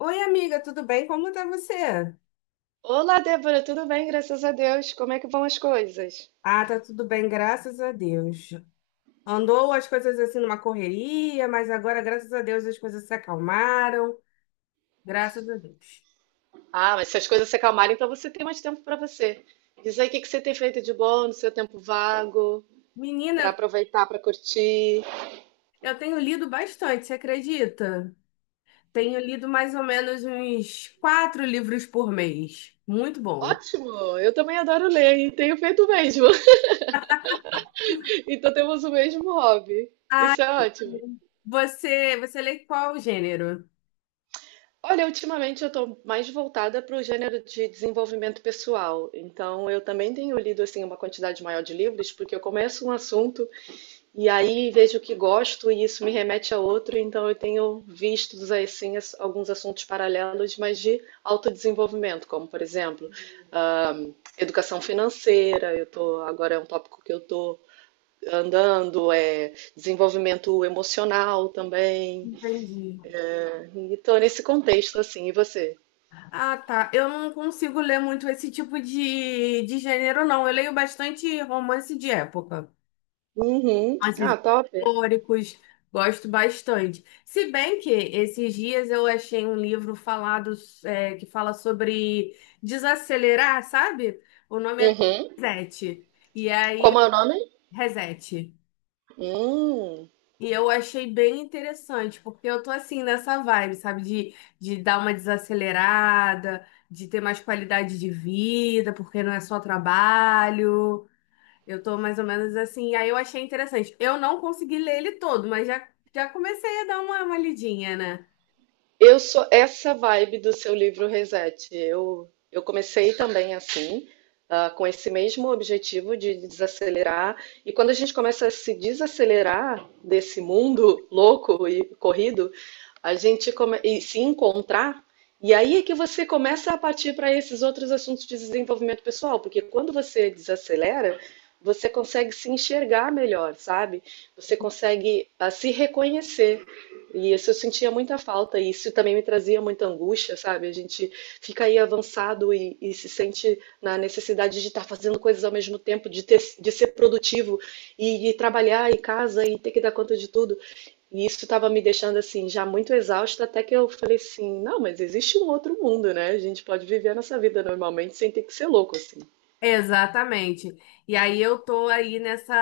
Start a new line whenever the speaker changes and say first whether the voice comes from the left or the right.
left: Oi, amiga, tudo bem? Como tá você?
right: Olá, Débora, tudo bem? Graças a Deus. Como é que vão as coisas?
left: Ah, tá tudo bem, graças a Deus. Andou as coisas assim numa correria, mas agora, graças a Deus, as coisas se acalmaram. Graças a Deus.
right: Ah, mas se as coisas se acalmarem, então você tem mais tempo para você. Diz aí o que que você tem feito de bom no seu tempo vago, para
left: Menina,
right: aproveitar, para curtir.
left: eu tenho lido bastante, você acredita? Tenho lido mais ou menos uns quatro livros por mês. Muito bom.
right: Ótimo! Eu também adoro ler e tenho feito o mesmo. Então temos o mesmo hobby. Isso é ótimo.
left: Você lê qual gênero?
right: Olha, ultimamente eu estou mais voltada para o gênero de desenvolvimento pessoal. Então eu também tenho lido assim uma quantidade maior de livros, porque eu começo um assunto. E aí vejo o que gosto e isso me remete a outro, então eu tenho visto assim, alguns assuntos paralelos, mas de autodesenvolvimento, como por exemplo, ah, educação financeira, eu tô, agora é um tópico que eu estou andando, é desenvolvimento emocional também.
left: Entendi.
right: Né? E estou nesse contexto assim, e você?
left: Ah, tá. Eu não consigo ler muito esse tipo de gênero, não. Eu leio bastante romance de época.
right: Uhum. Ah,
left: Romances
right: top.
left: históricos, gosto bastante. Se bem que esses dias eu achei um livro falado, que fala sobre desacelerar, sabe? O nome é
right: Uhum.
left: Reset. E aí,
right: Como é o nome?
left: Reset.
right: Hum.
left: E eu achei bem interessante, porque eu tô assim nessa vibe, sabe? De dar uma desacelerada, de ter mais qualidade de vida, porque não é só trabalho. Eu tô mais ou menos assim. E aí eu achei interessante. Eu não consegui ler ele todo, mas já comecei a dar uma lidinha, né?
right: Eu sou essa vibe do seu livro Reset. Eu comecei também assim, ah, com esse mesmo objetivo de desacelerar. E quando a gente começa a se desacelerar desse mundo louco e corrido, a gente e se encontrar. E aí é que você começa a partir para esses outros assuntos de desenvolvimento pessoal, porque quando você desacelera, você consegue se enxergar melhor, sabe? Você consegue ah, se reconhecer. E isso eu sentia muita falta, e isso também me trazia muita angústia, sabe? A gente fica aí avançado e se sente na necessidade de estar fazendo coisas ao mesmo tempo, de ser produtivo e trabalhar em casa e ter que dar conta de tudo. E isso estava me deixando assim, já muito exausta, até que eu falei assim: não, mas existe um outro mundo, né? A gente pode viver a nossa vida normalmente sem ter que ser louco assim.
left: Exatamente. E aí eu tô aí nessa,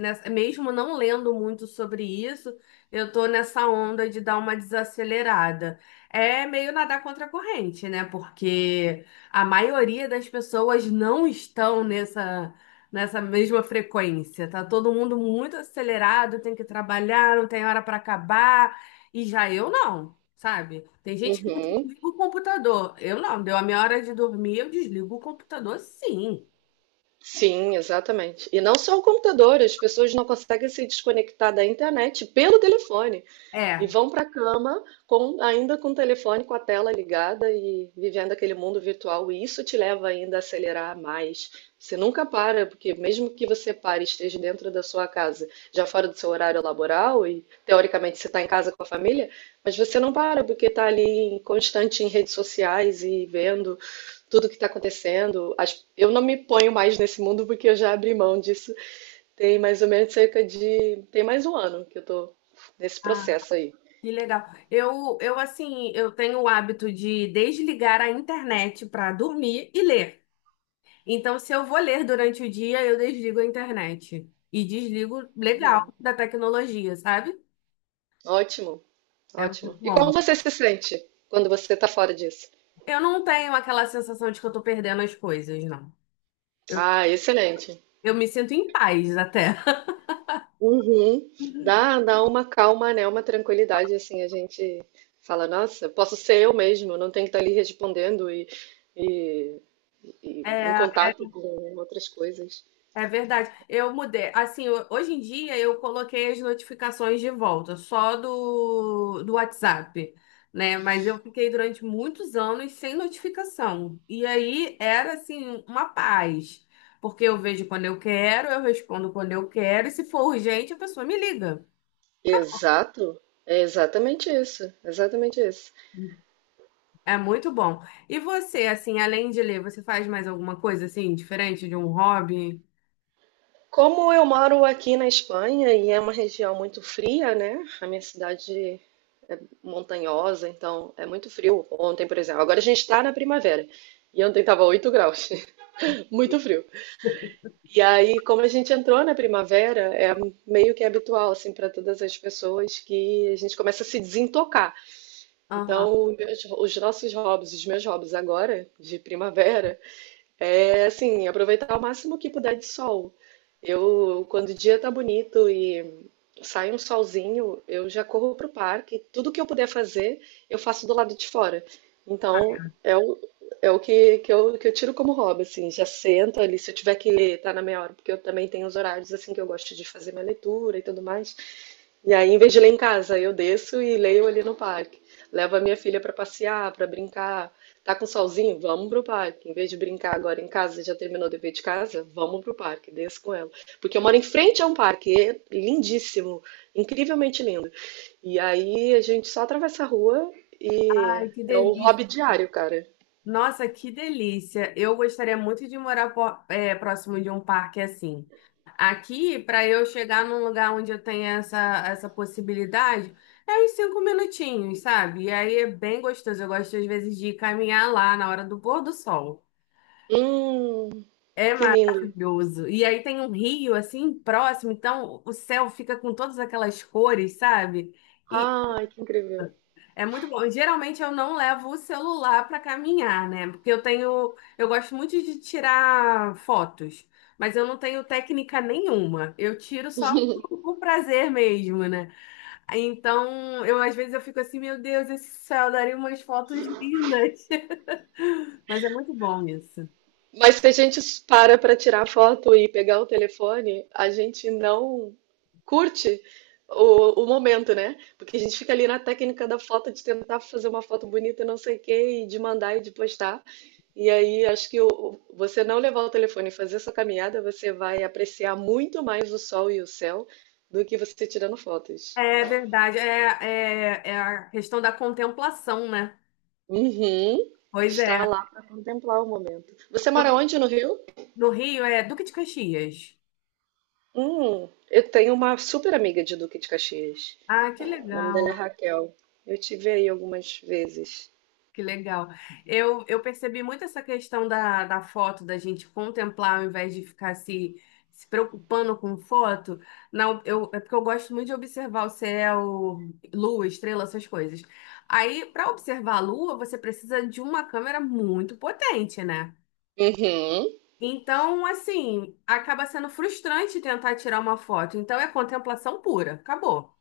left: nessa, mesmo não lendo muito sobre isso, eu tô nessa onda de dar uma desacelerada. É meio nadar contra a corrente, né? Porque a maioria das pessoas não estão nessa, nessa mesma frequência. Tá todo mundo muito acelerado, tem que trabalhar, não tem hora para acabar, e já eu não. Sabe? Tem gente que
right: Uhum.
left: desliga o computador. Eu não, deu a minha hora de dormir, eu desligo o computador, sim.
right: Sim, exatamente. E não só o computador, as pessoas não conseguem se desconectar da internet pelo telefone. E
left: É.
right: vão para a cama ainda com o telefone, com a tela ligada e vivendo aquele mundo virtual. E isso te leva ainda a acelerar mais. Você nunca para, porque mesmo que você pare e esteja dentro da sua casa, já fora do seu horário laboral, e teoricamente você está em casa com a família, mas você não para, porque está ali constante em redes sociais e vendo tudo que está acontecendo. Eu não me ponho mais nesse mundo porque eu já abri mão disso. Tem mais ou menos cerca de. Tem mais um ano que eu estou nesse
left: Ah,
right: processo aí.
left: que legal. Eu assim, eu tenho o hábito de desligar a internet para dormir e ler. Então, se eu vou ler durante o dia, eu desligo a internet. E desligo legal da tecnologia, sabe?
right: Ótimo,
left: É muito
right: ótimo. E como
left: bom.
right: você se sente quando você está fora disso?
left: Eu não tenho aquela sensação de que eu tô perdendo as coisas, não.
right: Ah, excelente.
left: Eu me sinto em paz até.
right: Uhum. Dá uma calma, né? Uma tranquilidade, assim, a gente fala, nossa, posso ser eu mesmo, não tenho que estar ali respondendo e, e em
left: É,
right: contato com outras coisas.
left: é verdade. Eu mudei. Assim, hoje em dia eu coloquei as notificações de volta, só do WhatsApp, né? Mas eu fiquei durante muitos anos sem notificação. E aí era assim uma paz, porque eu vejo quando eu quero, eu respondo quando eu quero, e se for urgente, a pessoa me liga. Acabou.
right: Exato, é exatamente isso, exatamente isso.
left: É muito bom. E você, assim, além de ler, você faz mais alguma coisa assim diferente de um hobby?
right: Como eu moro aqui na Espanha e é uma região muito fria, né? A minha cidade é montanhosa, então é muito frio. Ontem, por exemplo, agora a gente está na primavera e ontem estava 8 graus, muito frio. E aí, como a gente entrou na primavera, é meio que habitual assim para todas as pessoas que a gente começa a se desintocar.
left: Aham.
right: Então, os nossos hobbies, os meus hobbies agora de primavera, é assim, aproveitar ao máximo que puder de sol. Eu, quando o dia tá bonito e sai um solzinho, eu já corro pro parque. Tudo que eu puder fazer, eu faço do lado de fora. Então, é o que, que eu tiro como hobby, assim. Já sento ali, se eu tiver que estar na meia hora, porque eu também tenho os horários, assim, que eu gosto de fazer minha leitura e tudo mais. E aí, em vez de ler em casa, eu desço e leio ali no parque. Levo a minha filha para passear, para brincar. Tá com solzinho? Vamos pro parque. Em vez de brincar agora em casa, você já terminou o dever de casa? Vamos pro parque, desça com ela. Porque eu moro em frente a um parque, é lindíssimo, incrivelmente lindo. E aí a gente só atravessa a rua e
left: Ai, que
right: é o
left: delícia.
right: hobby diário, cara.
left: Nossa, que delícia! Eu gostaria muito de morar próximo de um parque assim. Aqui, para eu chegar num lugar onde eu tenha essa, essa possibilidade, é uns cinco minutinhos, sabe? E aí é bem gostoso. Eu gosto, às vezes, de caminhar lá na hora do pôr do sol.
right: Hum,
left: É
right: que lindo.
left: maravilhoso. E aí tem um rio assim próximo, então o céu fica com todas aquelas cores, sabe?
right: Ai, que incrível.
left: É muito bom. E geralmente eu não levo o celular para caminhar, né? Porque eu tenho, eu gosto muito de tirar fotos, mas eu não tenho técnica nenhuma. Eu tiro só por prazer mesmo, né? Então, eu às vezes eu fico assim, meu Deus, esse céu daria umas fotos lindas. Mas é muito bom isso.
right: Mas se a gente para para tirar foto e pegar o telefone, a gente não curte o momento, né? Porque a gente fica ali na técnica da foto de tentar fazer uma foto bonita, e não sei o quê, e de mandar e de postar. E aí acho que você não levar o telefone e fazer essa caminhada, você vai apreciar muito mais o sol e o céu do que você tirando fotos.
left: É verdade, é a questão da contemplação, né?
right: Uhum.
left: Pois
right: Está
left: é.
right: lá para contemplar o momento. Você mora onde no Rio?
left: No Rio é Duque de Caxias.
right: Eu tenho uma super amiga de Duque de Caxias.
left: Ah, que
right: O nome dela é
left: legal.
right: Raquel. Eu tive aí algumas vezes.
left: Que legal. Eu percebi muito essa questão da, da foto, da gente contemplar ao invés de ficar se preocupando com foto. Não, eu, é porque eu gosto muito de observar o céu, lua, estrela, essas coisas. Aí, para observar a lua, você precisa de uma câmera muito potente, né?
right: Uhum.
left: Então, assim, acaba sendo frustrante tentar tirar uma foto. Então, é contemplação pura. Acabou.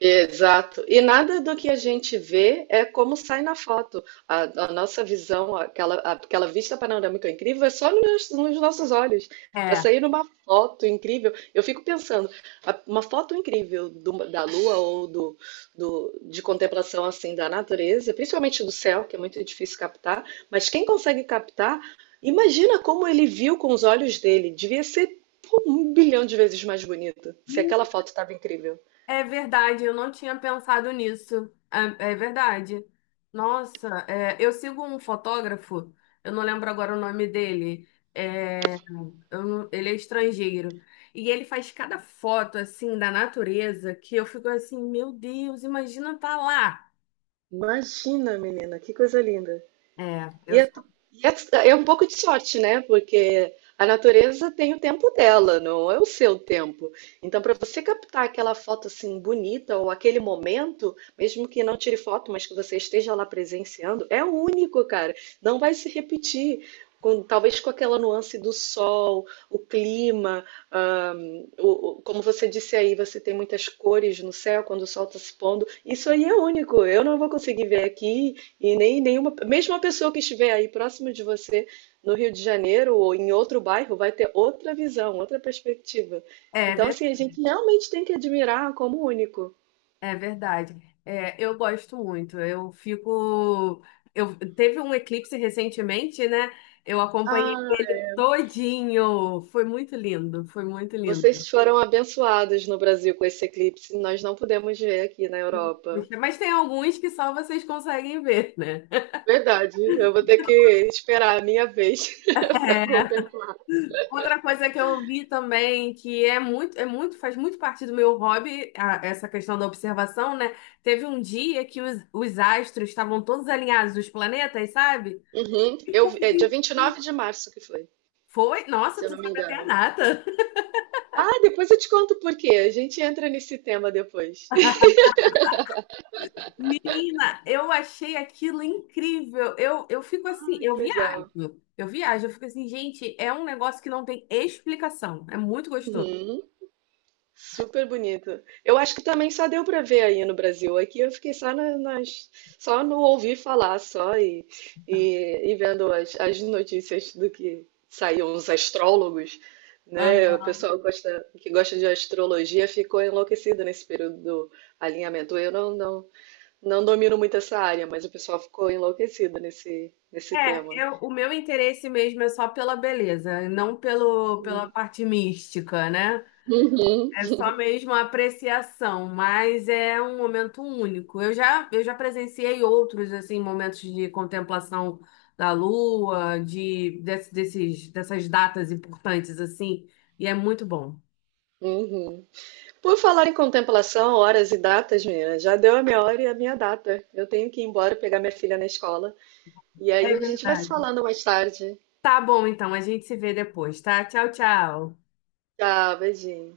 right: Exato. E nada do que a gente vê é como sai na foto. A nossa visão, aquela vista panorâmica incrível, é só nos nossos olhos. Para
left: É.
right: sair numa foto incrível, eu fico pensando, uma foto incrível da lua ou de contemplação assim da natureza, principalmente do céu, que é muito difícil captar, mas quem consegue captar, imagina como ele viu com os olhos dele. Devia ser pô, um bilhão de vezes mais bonito, se aquela foto estava incrível.
left: É verdade, eu não tinha pensado nisso. É verdade. Eu sigo um fotógrafo, eu não lembro agora o nome dele. é, eu não- ele é estrangeiro. E ele faz cada foto assim da natureza que eu fico assim, meu Deus, imagina tá lá.
right: Imagina, menina, que coisa linda!
left: É, eu,
right: E é, É um pouco de sorte, né? Porque a natureza tem o tempo dela, não é o seu tempo. Então, para você captar aquela foto assim bonita ou aquele momento, mesmo que não tire foto, mas que você esteja lá presenciando, é único, cara. Não vai se repetir. Talvez com aquela nuance do sol, o clima, como você disse aí, você tem muitas cores no céu quando o sol está se pondo. Isso aí é único. Eu não vou conseguir ver aqui. E nem nenhuma, mesmo a pessoa que estiver aí próximo de você no Rio de Janeiro ou em outro bairro vai ter outra visão, outra perspectiva. Então,
left: é
right: assim, a gente realmente tem que admirar como único.
left: É verdade. É, eu gosto muito. Eu fico. Eu teve um eclipse recentemente, né? Eu acompanhei
right: Ah,
left: ele todinho. Foi muito lindo, foi muito lindo.
right: vocês foram abençoados no Brasil com esse eclipse, nós não podemos ver aqui na Europa.
left: Mas tem alguns que só vocês conseguem ver, né?
right: Verdade, eu vou ter que esperar a minha vez para
left: É,
right: contemplar.
left: outra coisa que eu vi também, que é muito, faz muito parte do meu hobby, essa questão da observação, né? Teve um dia que os astros estavam todos alinhados, os planetas, sabe?
right: Uhum.
left: Que coisa,
right: É dia
left: hein?
right: 29 de março que foi,
left: Foi,
right: se
left: nossa,
right: eu
left: tu
right: não me
left: sabe até a
right: engano.
left: data.
right: Ah, depois eu te conto por quê. A gente entra nesse tema depois.
left: Menina, eu achei aquilo incrível. Eu fico assim, eu
right: Que
left: viajo.
right: legal.
left: Eu viajo, eu fico assim, gente, é um negócio que não tem explicação. É muito gostoso.
right: Uhum, super bonito. Eu acho que também só deu para ver aí no Brasil. Aqui eu fiquei só só no ouvir falar só e vendo as notícias do que saíam os astrólogos, né?
left: Aham.
right: O pessoal que gosta de astrologia ficou enlouquecido nesse período do alinhamento. Eu não domino muito essa área, mas o pessoal ficou enlouquecido nesse
left: É,
right: tema.
left: o meu interesse mesmo é só pela beleza, não pelo, pela parte mística, né?
right: Uhum,
left: É só mesmo a apreciação, mas é um momento único. Eu já presenciei outros assim momentos de contemplação da lua, desses, dessas datas importantes assim, e é muito bom.
right: uhum. Por falar em contemplação, horas e datas, menina, já deu a minha hora e a minha data. Eu tenho que ir embora pegar minha filha na escola. E
left: É
right: aí a gente vai se
left: verdade.
right: falando mais tarde.
left: Tá bom, então, a gente se vê depois, tá? Tchau, tchau.
right: Tchau, beijinho.